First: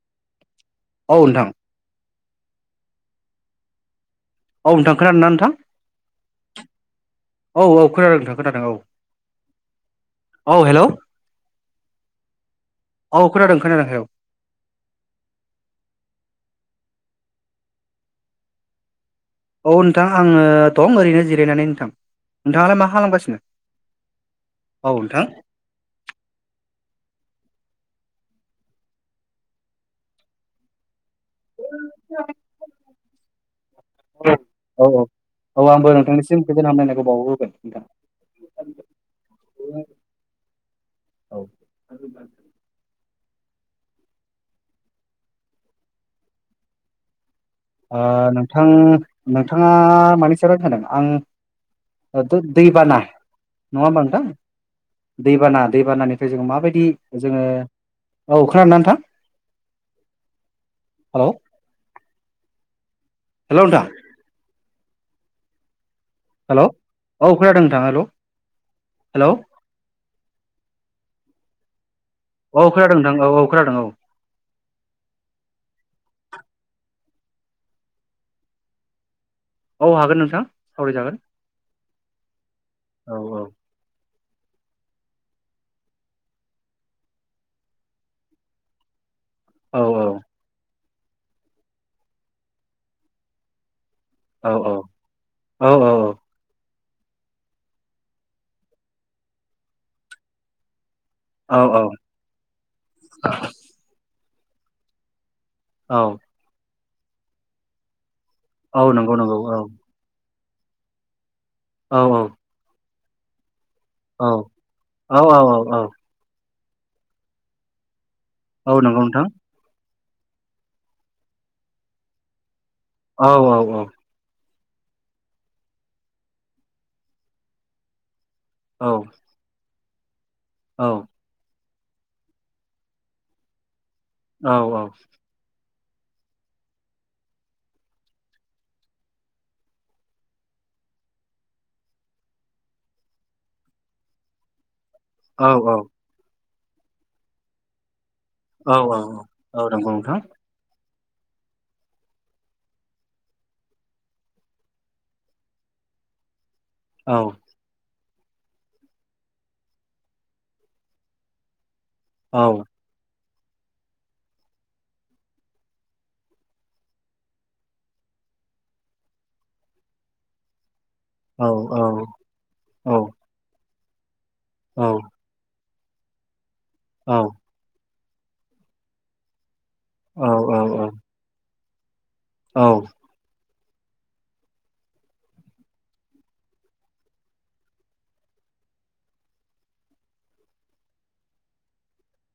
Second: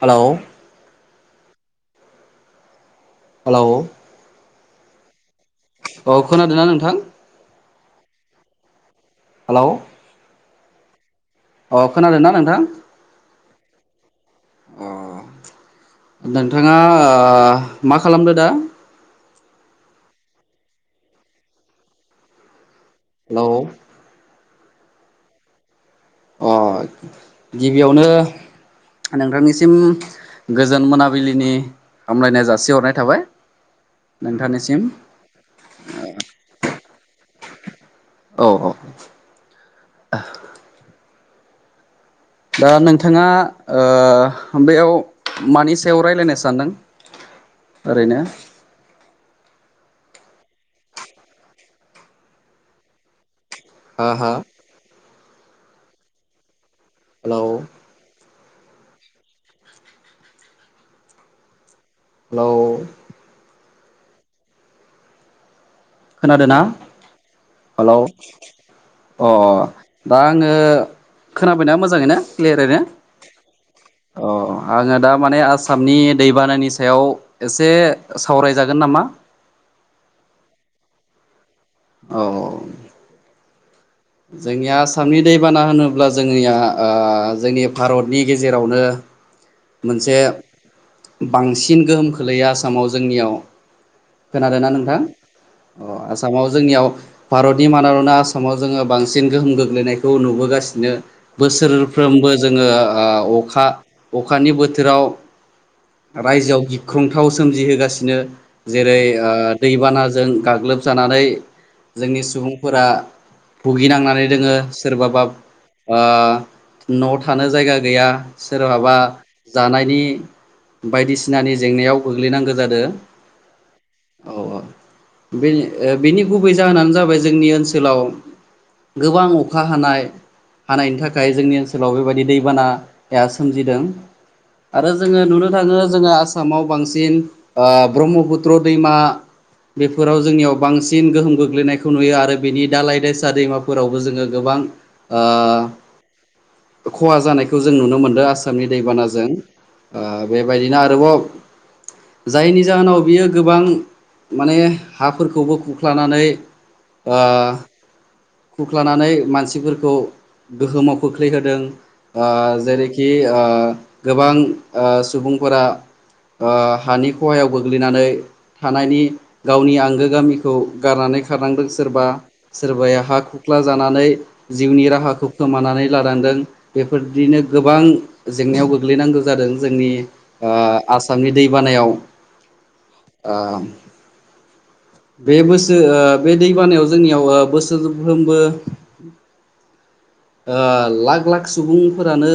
Hello औ नोंथां hello औ नोंथां खोनादों ना नोंथां औ खोनादों ना नोंथां औ औ खोनादों नोंथां खोनादों औ हेलौ औ हेलौ अ खोनादोंना नोंथां खोनादों औ अ नोंथाङा ओ मा खालामदो दा औ नोंथां आङो दं ओरैनो जिरायनानै नोंथां नोंथाङालाय मा मा खालामगासिनो हेलौ औ नोंथां अ गिबियावनो नोंथांनिसिम गोजोन मोना बिलिनि हामलायनाय जासिहरनाय थाबाय औ नोंथांनिसिम औ औ औ आंबो नोंथांनिसिम गोजोन हामलायनायखौ बावहरग्रो बाय नोंथां औ औ औ दा नोंथाङा ओ बेयाव मानि सायाव रायलायनो सानदों ओ ओरैनो नोंथां नोंथाङा मानि सायाव रायलायनो सानदों आं दैबाना नङा होमबा हा नोंथां हा दैबाना दैबानानिफ्राय जोङो माबायदि हेलौ जोङो औ खोनादोंना नोंथां हेलौ हेलौ हेलौ नोंथां खोनादों ना हेलौ औ खोनादों नोंथां हेलौ अ हेलौ दा आङो खोनाबायना मोजाङैनो औ क्लियारैनो खोनादों नोंथां औ औ खोनादों अ आङो दा माने आसामनि दैबानानि सायाव एसे सावरायजागोन नामा औ हागोन नोंथां सावरायजागोन औ औ औ जोंनिया आसामनि दैबाना होनोब्ला जोंनिया ओ जोंनि भारतनि गेजेरावनो औ मोनसे बांसिन गोहोम खोलैयो आसामाव जोंनियाव औ खोनादों ना नोंथां औ अ आसामाव जोंनियाव भारतनि मानावनो आसामाव जोङो बांसिन गोहोम गोग्लैनायखौ नुबोगासिनो औ बोसोरफ्रोमबो जोङो ओ अखा अखानि बोथोराव औ रायजोआव गिख्रंथाव सोमजिहोगासिनो औ जेरै नंगौ ओ नंगौ औ दैबाना जों गाग्लोबजानानै औ जोंनि सुबुंफोरा भुगिनांनानै औ दोङो सोरबाबा औ औ औ ओ न' थानो जायगा गैया औ सोरहाबा नंगौ नोंथां जानायनि बायदिसिनानि जेंनायाव गोग्लैनांगोन औ औ औ। बे ओ बिनि गुबै जाहोनानो जाबाय जोंनि ओनसोलाव औ गोबां अखा हानाय हानायनि थाखाय जोंनि ओनसो सोलाव बे बायदि दैबाना सोमजिदों। औ आरो जोङो नुनो थाङो जोंहा आसामाव बांसिन ओ ब्रह्मापुत्र दैमा बेफोराव जोंनियाव बांसिन गोहोम गोग्लैनायखौ नुयो आरो बेनि दालाय दैसा दैमा फोरावबो जोङो गोबां बां ओ खहा जानायखौ जों नुनो मोनदों आस औ दै बानाजों। औ औ नंगौ नोंथां ओ बे बायदिनो आरोबाव जायनि जाहोनाव बियो गोबां माने हा फोरखौबो खुरख्लानानै औ ओ खुरख्लानानै मानसिफोरखौ गोहोमाव खोख्लैहोदों। ओ औ जेरैखि ओ गोबां ओ सुबुंफोरा ओ हानि खहायाव गोग्लैनानै थानायनि गावनि आंगो गामिखौ गारनानै औ खारनांदों औ सोरबा सोरबाया हा खुख्ला जानानै जिउनि राहाखौ खोमानानै लानांदों बेफोरदिनो गोबां जेंनायाव गोग्लै नांगौ जादों जोंनि ओ औ आसामनि दै बानायाव। औ। ओ बे बोसोर ओ बे दै बानायाव जोंनियाव ओ बोसोरफ्रोमबो [inaudible] ओ लाख लाख सुबुंफोरानो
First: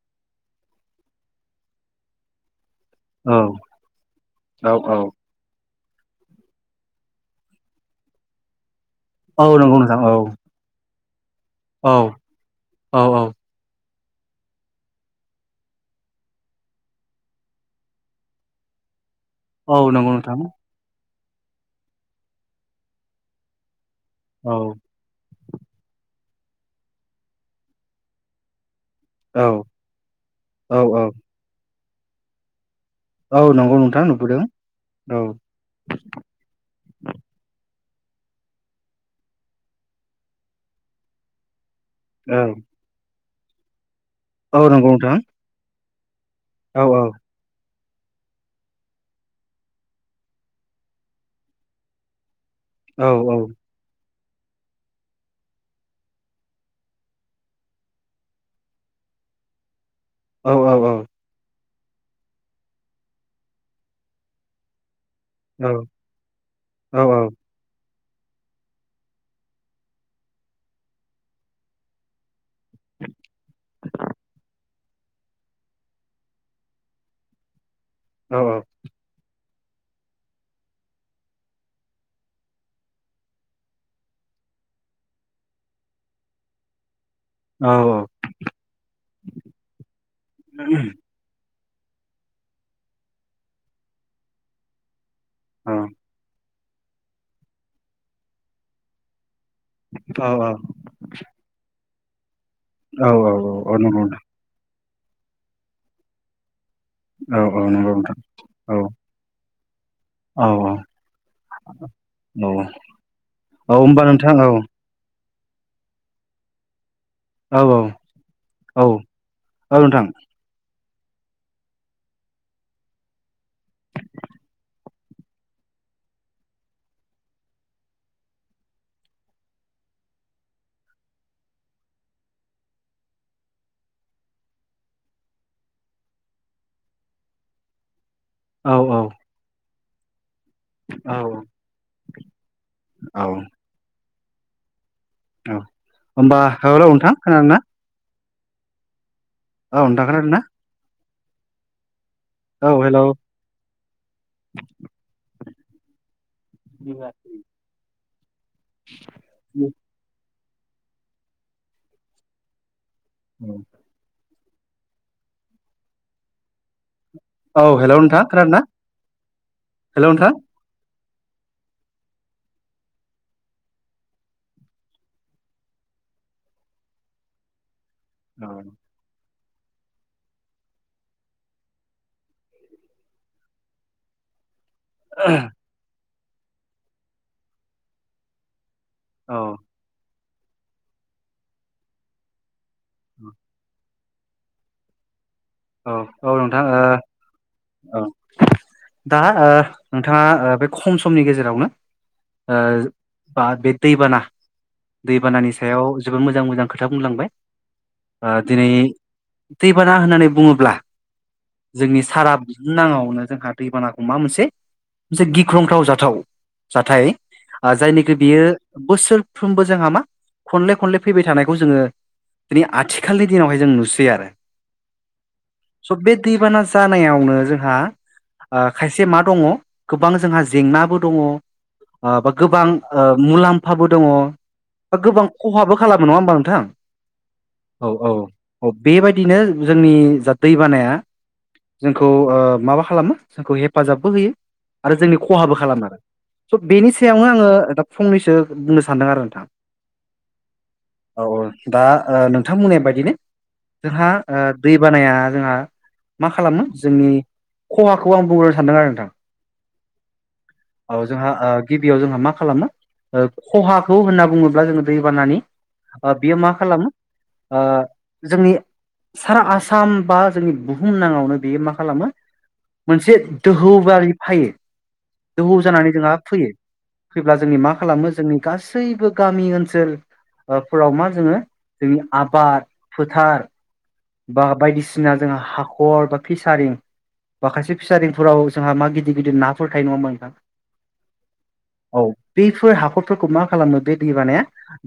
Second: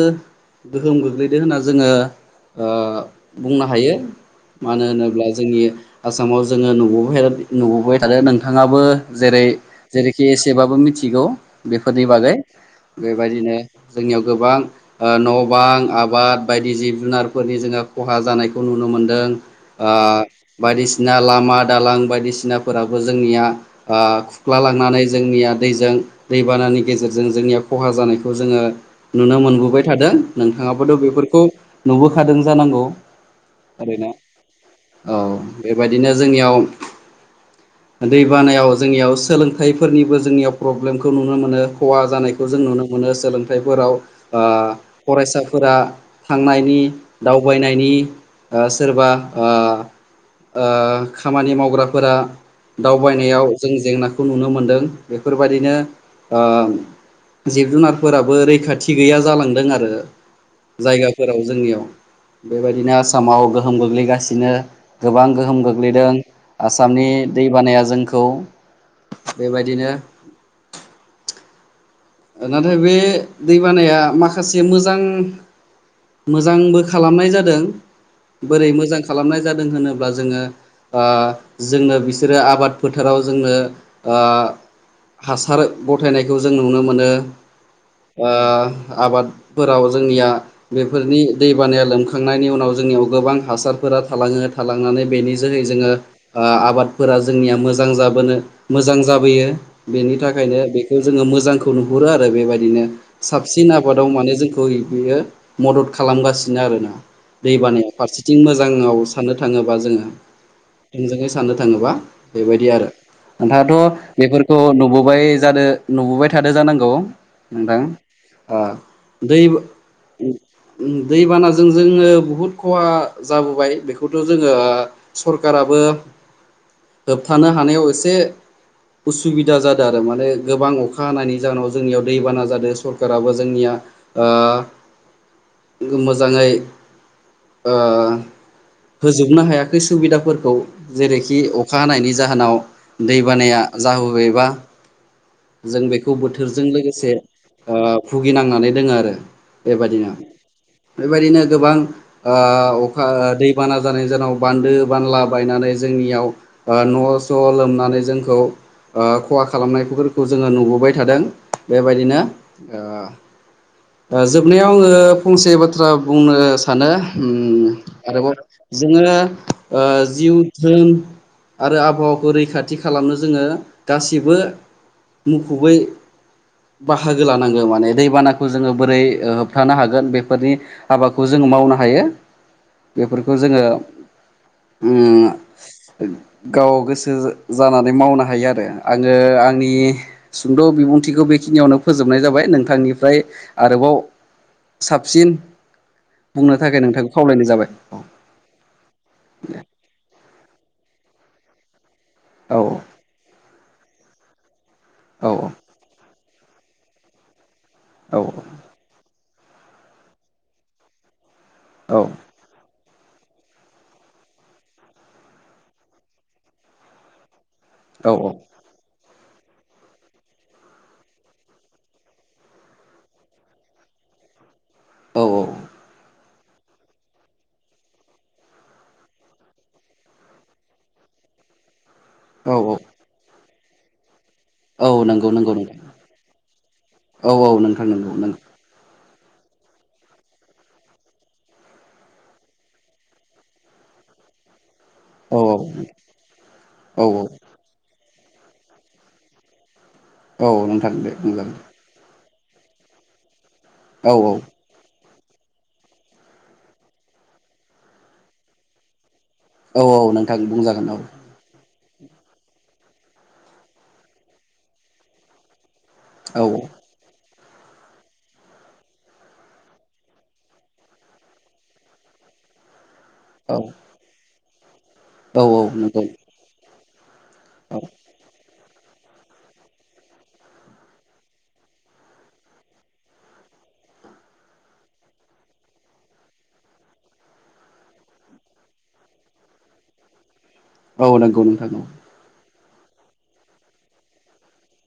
गोहोम गोग्लैदों होनना जोङो ओ बुंनो हायो। मानो नंगौ होनोब्ला जोंनि आसामाव जोङो नुबोबाय था नुबोबाय थादों नोंथाङाबो जेरै नोंथां जेरैखि औ एसे बाबो मिथिगौ बेफोरनि औ बागै औ बे बायदिनो जोंनियाव गोबां ओ न' बां आबाद बायदि जिब जुनारफोरनि जोंहा खहा जानायखौ नुनो मोनदों। औ ओ नंगौ नोंथां बायदिसिना लामा दालां बायदिसिना फोराबो जोंनिया ओ औ खुख्ला लांनानै जोंनिया दैजों दै बानानि गेजेरजों जोंनिया खहा जानायखौ जोङो नुनो औ मोनबोबाय थादों। औ नोंथाङाबोथ' औ बेफोरखौ नुबोखादों जानांगौ। औ नंगौ नोंथां ओरैनो नुबोदों औ बे बायदिनो जोंनियाव दै बानायाव जोंनियाव सोलोंथाइफोरनिबो जोंनियाव प्रब्लेमखौ नुनो मोनो। खहा औ जानायखौ जों नुनो मोनो सोलोंथाइफोराव ओ औ नंगौ नोंथां फरायसाफोरा थांनायनि औ औ दावबायनायनि ओ सोरबा ओ ओ खामानि मावग्राफोरा औ औ दावबायनायाव जों जेंनाखौ नुनो मोनदों। बेफोर बायदिनो ओ जिब जुनारफोराबो रैखाथि गैया जालांदों आरो। औ औ औ जायगाफोराव जोंनियाव बे बायदिनो आसामाव गोहोम गोग्लैगासिनो। गोबां गोहोम गोग्लैदों औ आसामनि दै बानाया जों खौ बे बायदिनो नाथाय बे दैबानाया माखासे मोज जां मोजांबो खालामनाय जादों औ बोरै मोजां खालामनाय जादों दों होनोब्ला जोङो ओ जोंनो बिसोरो आबाद फोथाराव जोंनो ओ हासार गथायनायखौ जों नुनो मोन नो। औ ओ आबादफोराव जोंनिया बेफोरनि दै बानाया लोमखांनायनि उनाव जोंनियाव गोबां हासारफोरा थालाङो थालांनानै बेनि जोहै जोङो ओ आबादफोरा जोंनिया मोजां जाबोनो मोजां जाबोयो। बेनि थाखायनो बेखौ जोङो मोजांखौ नुहुरो आरो बेबायदि बिदिनो औ साबसिन औ नंगौ आबादाव नोंथां माने जोंखौ बियो मदद खालामगासिनो आरो ना। औ दै औ नंगौ बानाया नोंथां फारसेथिं औ मोजाङाव साननो थाङोबा जोङो औ थोंजोङै साननो थाङोबा औ बेबायदि आरो नोंथाङाथ' होमबा नोंथां औ बेफोरखौ नुबोबाय जादो नुबोबाय थादो जानांगौ औ नोंथां ओ औ दैब औ नोंथां दैबानाजों जोङो बुहुद खहा जाबोबाय बेखौथ' जोङो सरकारा बो होबथानो हानायाव एसे उसुबिदा जादों आरो माने गोबां अखा अखा हानायनि जाहोनाव जोंनियाव दैबाना जादों सरखाराबो जोंनिया ओ मोजाङै ओ औ औ होजोबनो हायाखै सुबिदाफोर खौ औ जेरैखि अखा हानायनि जाहोनाव दै औ बानाया जाबोबायबा औ जों बेखौ होमबा बोथोरजों हेलौ नोंथां लोगोसे खोनादों ना ओ भुगिनांनानै दोङो आरो औ नोंथां बेबायदिनो खोनादोंना बेबायदिनो गोबां ओ हेलौ अखा दैबाना जानाय जाउनाव बानदो बानला बायनानै जोंनियाव ओ न'स लोमनानै जोंखौ ओ खहा खालामनायफोरखौ जों जोङो नुबोबाय थादों बेबायदिनो ओ औ ओ जोबनायाव आङो फंसे बाथ्रा बुंनो सानो औ उम हेलौ नोंथां आरोबाव खोनादों ना जोङो ओ हेलौ नोंथां जिउ धोन आरो आबहावाखौ रैखाथि खालामनो जोङो गासिबो मुखुबै बाहागो लानांगो माने दैबानाखौ औ जोङो बोरै होबथानो हागोन बेफोरनि हाबाखौ जोङो मावनो हायो बेफोरखौ जोङो उम ओह गाव गोसो जानानै मावनो हायो आरो आङो आंनि सुंद' बिबुंथिखौ बेखिनियावनो फोजोबनाय जाबाय नोंथांनिफ्राय आरोबाव साबसिन औ औ बुंनो नोंथां थाखाय ओ नोंथांखौ खावलायनाय जाय औ दा ओ नोंथाङा ओ बे खम समनि गेजेरावनो ओ औ बा बे दैबाना औ दैबानानि सायाव जोबोद मोजां - मोजां खोथा बुंलांबाय औ ओ दिनै दैबाना होननानै बुङोब्ला औ जोंनि साराब नाङावनो जोंहा दैबानाखौ मा मोनसे मोनसे गिख्रंथाव जाथाव जाथाय औ जायनिखि बियो बोसोरफ्रोमबो जोंहा मा खनले - खनले फैबाय थानायखौ जोङो दिनै आथिखालनि दिनावहाय जों नुसै आरो औ - औ स' बे दैबाना जानायावनो जोंहा ओ खायसे मा दङ गोबां जोंहा जेंनाबो दङ ओ बा औ गोबां ओ मुलाम्फाबो दङ औ बा गोबां नंगौ नंगौ खहाबो नोंथां खालामो नङा होमबा नोंथां औ नोंथां औ- नंगौ औ- नंगौ औ बेबायदिनो जोंनि जा दै बानाया जोंखौ ओ माबा खालामो जोंखौ हेफाजाबबो होयो आरो जोंनि औ खहाबो खालाम आरो स' बेनि औ सायावनो आङो फंनैसो बुंनो सानदों आरो नोंथाङा। औ नोंथां दे औ औ बुंजागोन दा नों नोंथमोननाय बायदिनो जोंहा औ ओ दै खाया जोंहा मा खालामो जोंनि खहाखौबो आं बुंनो सानदों आरो नोंथां औ औ नोंथां बुंजागोन औ जोंहा ओ गिबियाव जोंहा मा खालामो ओ खहाखौ होनना बुङोब्ला जोङो दैबानानि ओ बियो औ मा खालामो ओ जोंनि सारा आसा आसाम बा जोंनि बुहुम नाङावनो बियो मा खालामो मोनसे दोहौरि फायो औ दोहौ औ जानानै नंगौ जोंहा फैयो फैब्ला जोंनि मा खालामो जोंनि गा गासैबो गामि ओनसोल फोराव मा जोङो जोंनि आबाद फोथार बा बायदिसिना जोंहा हाखर बा फिसारिं माखासे फिसारिंफोराव जोंहा मा गिदिर गिदिर नाफोर थायो नङा होमबा नोंथां। औ नंगौ नोंथां औ। फोर हाखरफोरखौ मा खालामो बे दै बानाया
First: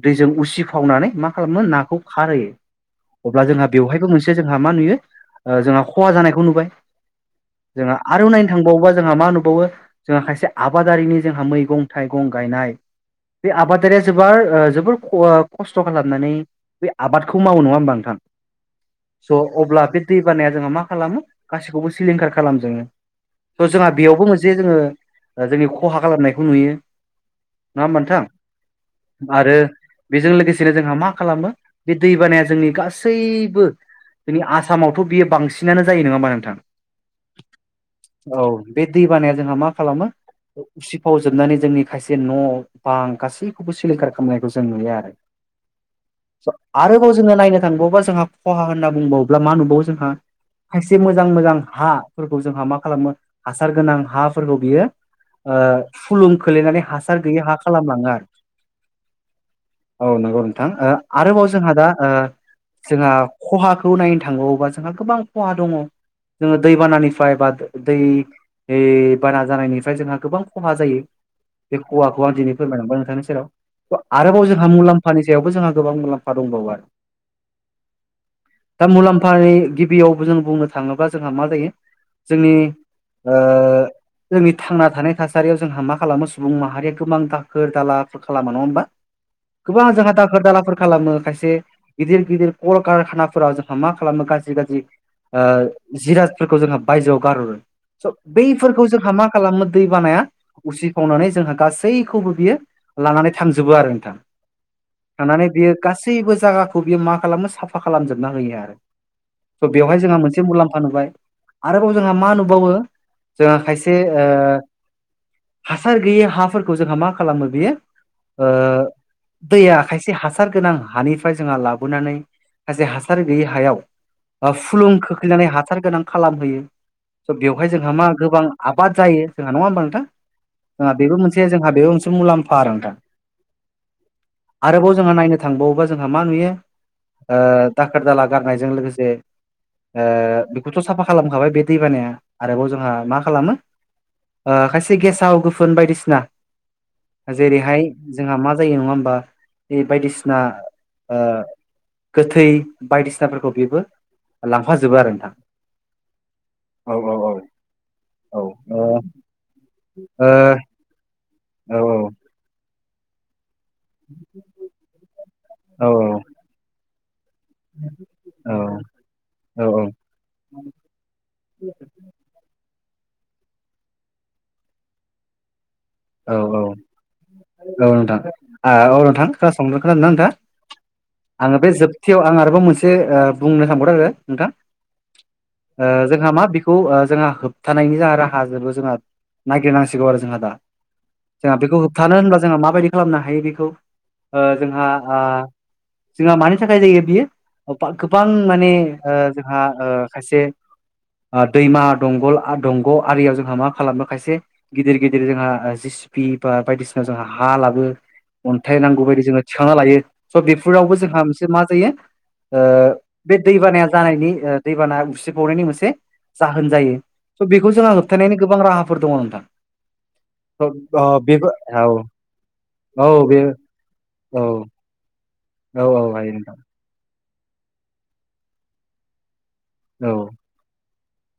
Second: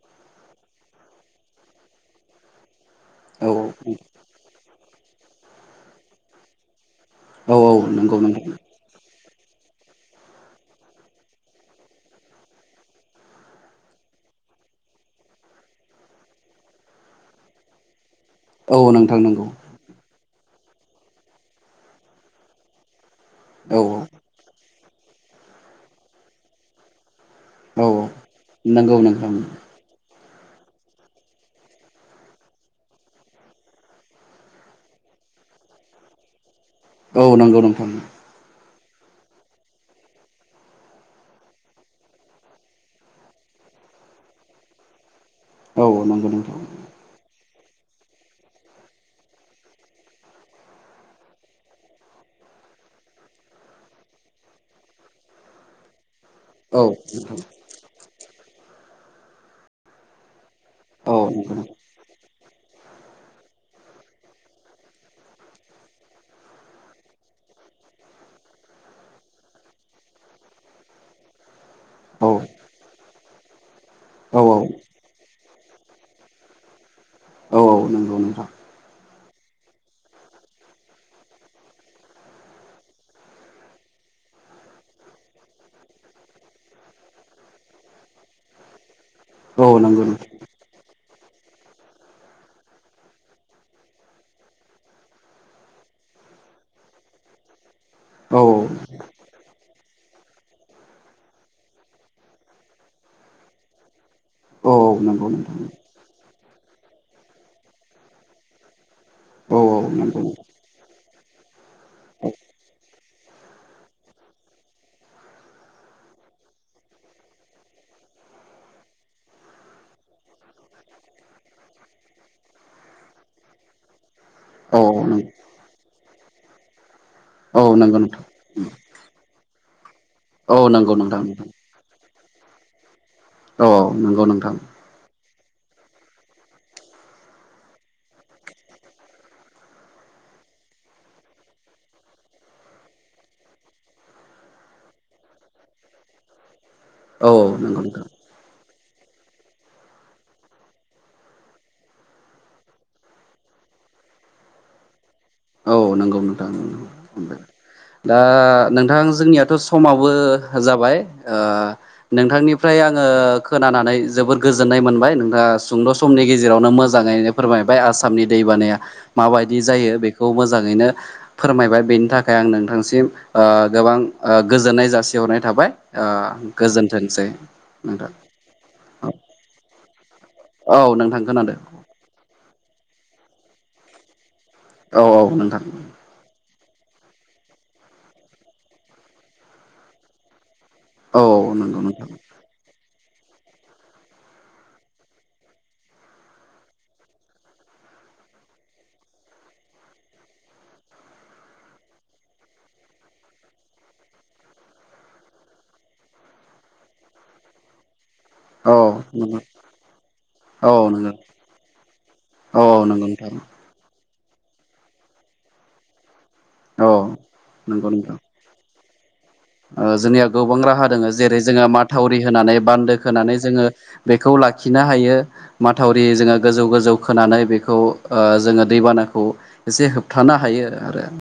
दैजों उसिफावनानै मा खालामो नाखौ खारहोयो अब्ला औ जोंहा बेवहायबो मोनसे जोंहा मा नुयो जोंहा खहा जानायखौ नुबाय औ औ जोंहा नंगौ आरो नोंथां नायनो थांबावोबा जोंहा मा होनो वो जोंहा खायसे आबादारिनि जोंहा मैगं थाइगं गायनाय बे आबादारिया जोबार ओ जोबोर ख आ खस्थ' खालामनानै बे आबादखौ मावो नङा होमबा नोंथां? औ नोंथां स' नंगौ अब्ला बे दै बानाया जोंहा मा खालामो गाैखौबो सिलिंखार खालामजोबो। स' औ जोंहा बेयावबो मोनसे जोङो ओ जोंनि खहा खालामनायखौ नुयो ना औ होमबा नोंथां? नंगौ नोंथां आरो बेजों लोगोसेनो जोंहा मा खालामो बे दैबानाया जोंनि गासै जोंनि आसामावथ' बियो बांसिनानो जायो नङा होमबा नोंथां? औ नंगौ नोंथां। औ बे दैबानाया जोंहा मा खालामो? उसिफाव जोबनानै जोंनि खायसे न' बां गासैखौबो सिलिंखार खालामनायखौ जों नुयो आरो। औ नंगौ स' नोंथां आरोबाव जोंङो नायनो थांबावोबा जोंहा खहा होनना बुंबावोब्ला मा नुबावो जोंहा खायसे मोजां मोजां हा फोरखौ जोंहा मा खालामो हासार गोनां हाफोरखौ बियो ओ खुलुम खोलैनानै औ हासार नोंथां गैयै हा खालामलाङो आरो औ नंगौ नों हो औ आरोबाव नंगौ जोंहा दा ओ जोंहा खहाखौ नायनो थाङोबावबा जोंहा गोबां खहा दङ जोङो दैबानानिफ्राय बा दो-दै ओइ बाना जानायनिफ्राय जोंहा गोबां खहा जायो बे खहाखौ आं औ दिनै फोरमायनांबाय नोंथांनि सेराव। [inaudible] आरोबाव औ औ जोंहा मुलाम्फानि सायावबो जोंहा गोबां मुलाम्फा दंबावो आरो। औ औ नों दा मुलाम्फाइ गिबियावबो जों बुंनो थाङोब्ला जोंहा मा जायो जोंनि ओ जोंनि थांना थानाय था सारियाव जोंहा मा खालामो सुबुं माहारिया गोबां दाखोर दालाफोर खालामो नङा होमबा? औ गोबां नंगौ जोंहा नोंथां दाखोर दालाफोर खालामो खायसे गिदिर गिदिर र्क कार खानाफोरा जोंहा मा खालामो गाज्रि गाज्रि ओ जिराजफोरखौ जोंहा बायजोआव गारहरो। स' औ बैफोरखौ जोंहा मा खालामो दै बानाया उसि खावनानै जोंहा गासैखौबो बियो लानानै थांजोबो आरो नोंथां। औ नंगौ थांनानै नोंथां बियो गासैबो जायगाखौ बियो मा खालामो साफा खालामजोबना होयो आरो। औ स' औ बेवहाय जोंहा नंगौ मोनसे मुलाम्फा नुबाय। आरोबाव जोंहा मा नुबावो जोंहा खायसे ओ हासार गैयै हाफोरखौ जोंहा मा खालामो बेयो ओ दैया खायसे हासार गोनां हानिफ्राय जोंहा लाबोनानै माखासे हासार गैयि हायाव औ फुलुं खोख्लैनानै हासार गोनां खालामहोयो स' बेवहाय जोंहा नंगौ मा गोबां आबाद जायो जोंहा नङा होमबा नोंथां औ नंगौ जोंहा बेबो नोंथां मोनसे जोंहा बेबो मोनसे मुलाम्फा आरो नोंथां औ - औ नंगौ नोंथां आरोबाव जोंहा नायनो थांबावोबा जोंहा मा नुयो दाखोर दाला गारनायजों लोगोसे बेखौथ' साफा खालामखाबाय बे दैबानाया आरोबाव जोंहा मा खालामो खायसे गेसाव गोफुन बायदिसिना औ जेरैहाय नंगौ नोंथां जोंहा मा जायो नङा होमबा बे बायदिसिना ओ गोथै बायदिसिनाफोरखौ बेबो लांफाजोबो आरो नोंथां औ नंगौ नोंथां औ औ औ दा ओ ओ नोंथां जोंनियाथ' समाबो औ जाबाय। ओ औ नोंथांनिफ्राय आङो खोनानानै जोबोर गोजोननाय मोनबाय नोंथाङा औ सुंद' समनि गेजेरावनो मोजाङैनो फोरमायबाय आसामनि दैबानाया माबायदि औ जायो बे मोजाङैनो फोरमायबाय बेनि थाखाय आं नोंथांसिम ओ गोबां ओ गोजोननाय जासिहरनाय थाबाय ओ औ औ गोजोनथोंसै औ नोंथां औ नोंथां खोनासं खोनादोंना नोंथाङा औ नोंथां आङो खोनादों बे जोबथियाव आं आरोबाव मोनसे ओ बुंनो थांबावदों आरो नोंथां औ औ नोंथां जोंहा मा खौ जोंहा होबथानायनि राहाजोबो जोंहा नायगिरनांसिगौ आरो जोंहा दा औ औ जोंहा बेखौ नंगौ नोंथां होबथानो होनबा जोंङा माबायदि खालामनो हायो बेखौ ओ जोंहा ओ जोंहा मानि थाखाय जायो बियो गोबां माने ओ जोंहा ओ खायसे दैमा दंगल दंग' आरियाव जोंहा मा खालामो खायसे गिदिर गिदिर जोंहा जेसिपि बा बायदिसिना जोंहा हा लाबो अन्थाइ औ नांगौ बायदि नंगौ जोङो थिखांना लायो स' बेफोरावबो नंगौ जोंहा मोनसे मा जायो औ ओ औ नंगौ नोंथां बे दैबानाया जानायनि दैबाना उसिफावनायनि मोनसे जाहोन औ जायो स' बेखौ नंगौ जोंहा नोंथां होबथानायनि गोबां राहा फोर दङ नोंथां ओ जोंनिया गोबां स' राहा अ दोङो जेरै बेबो जोङो औ माथावरि होनानै बान्दो औ खोनानै बे जोङो बेखौ औ लाखिनो हायो औ माथावरि औ हायो जोङो नोंथां गोजौ गोजौ खोनानै बेखौ जोङो दैबानाखौ एसे औ। होबथानो हायो आरो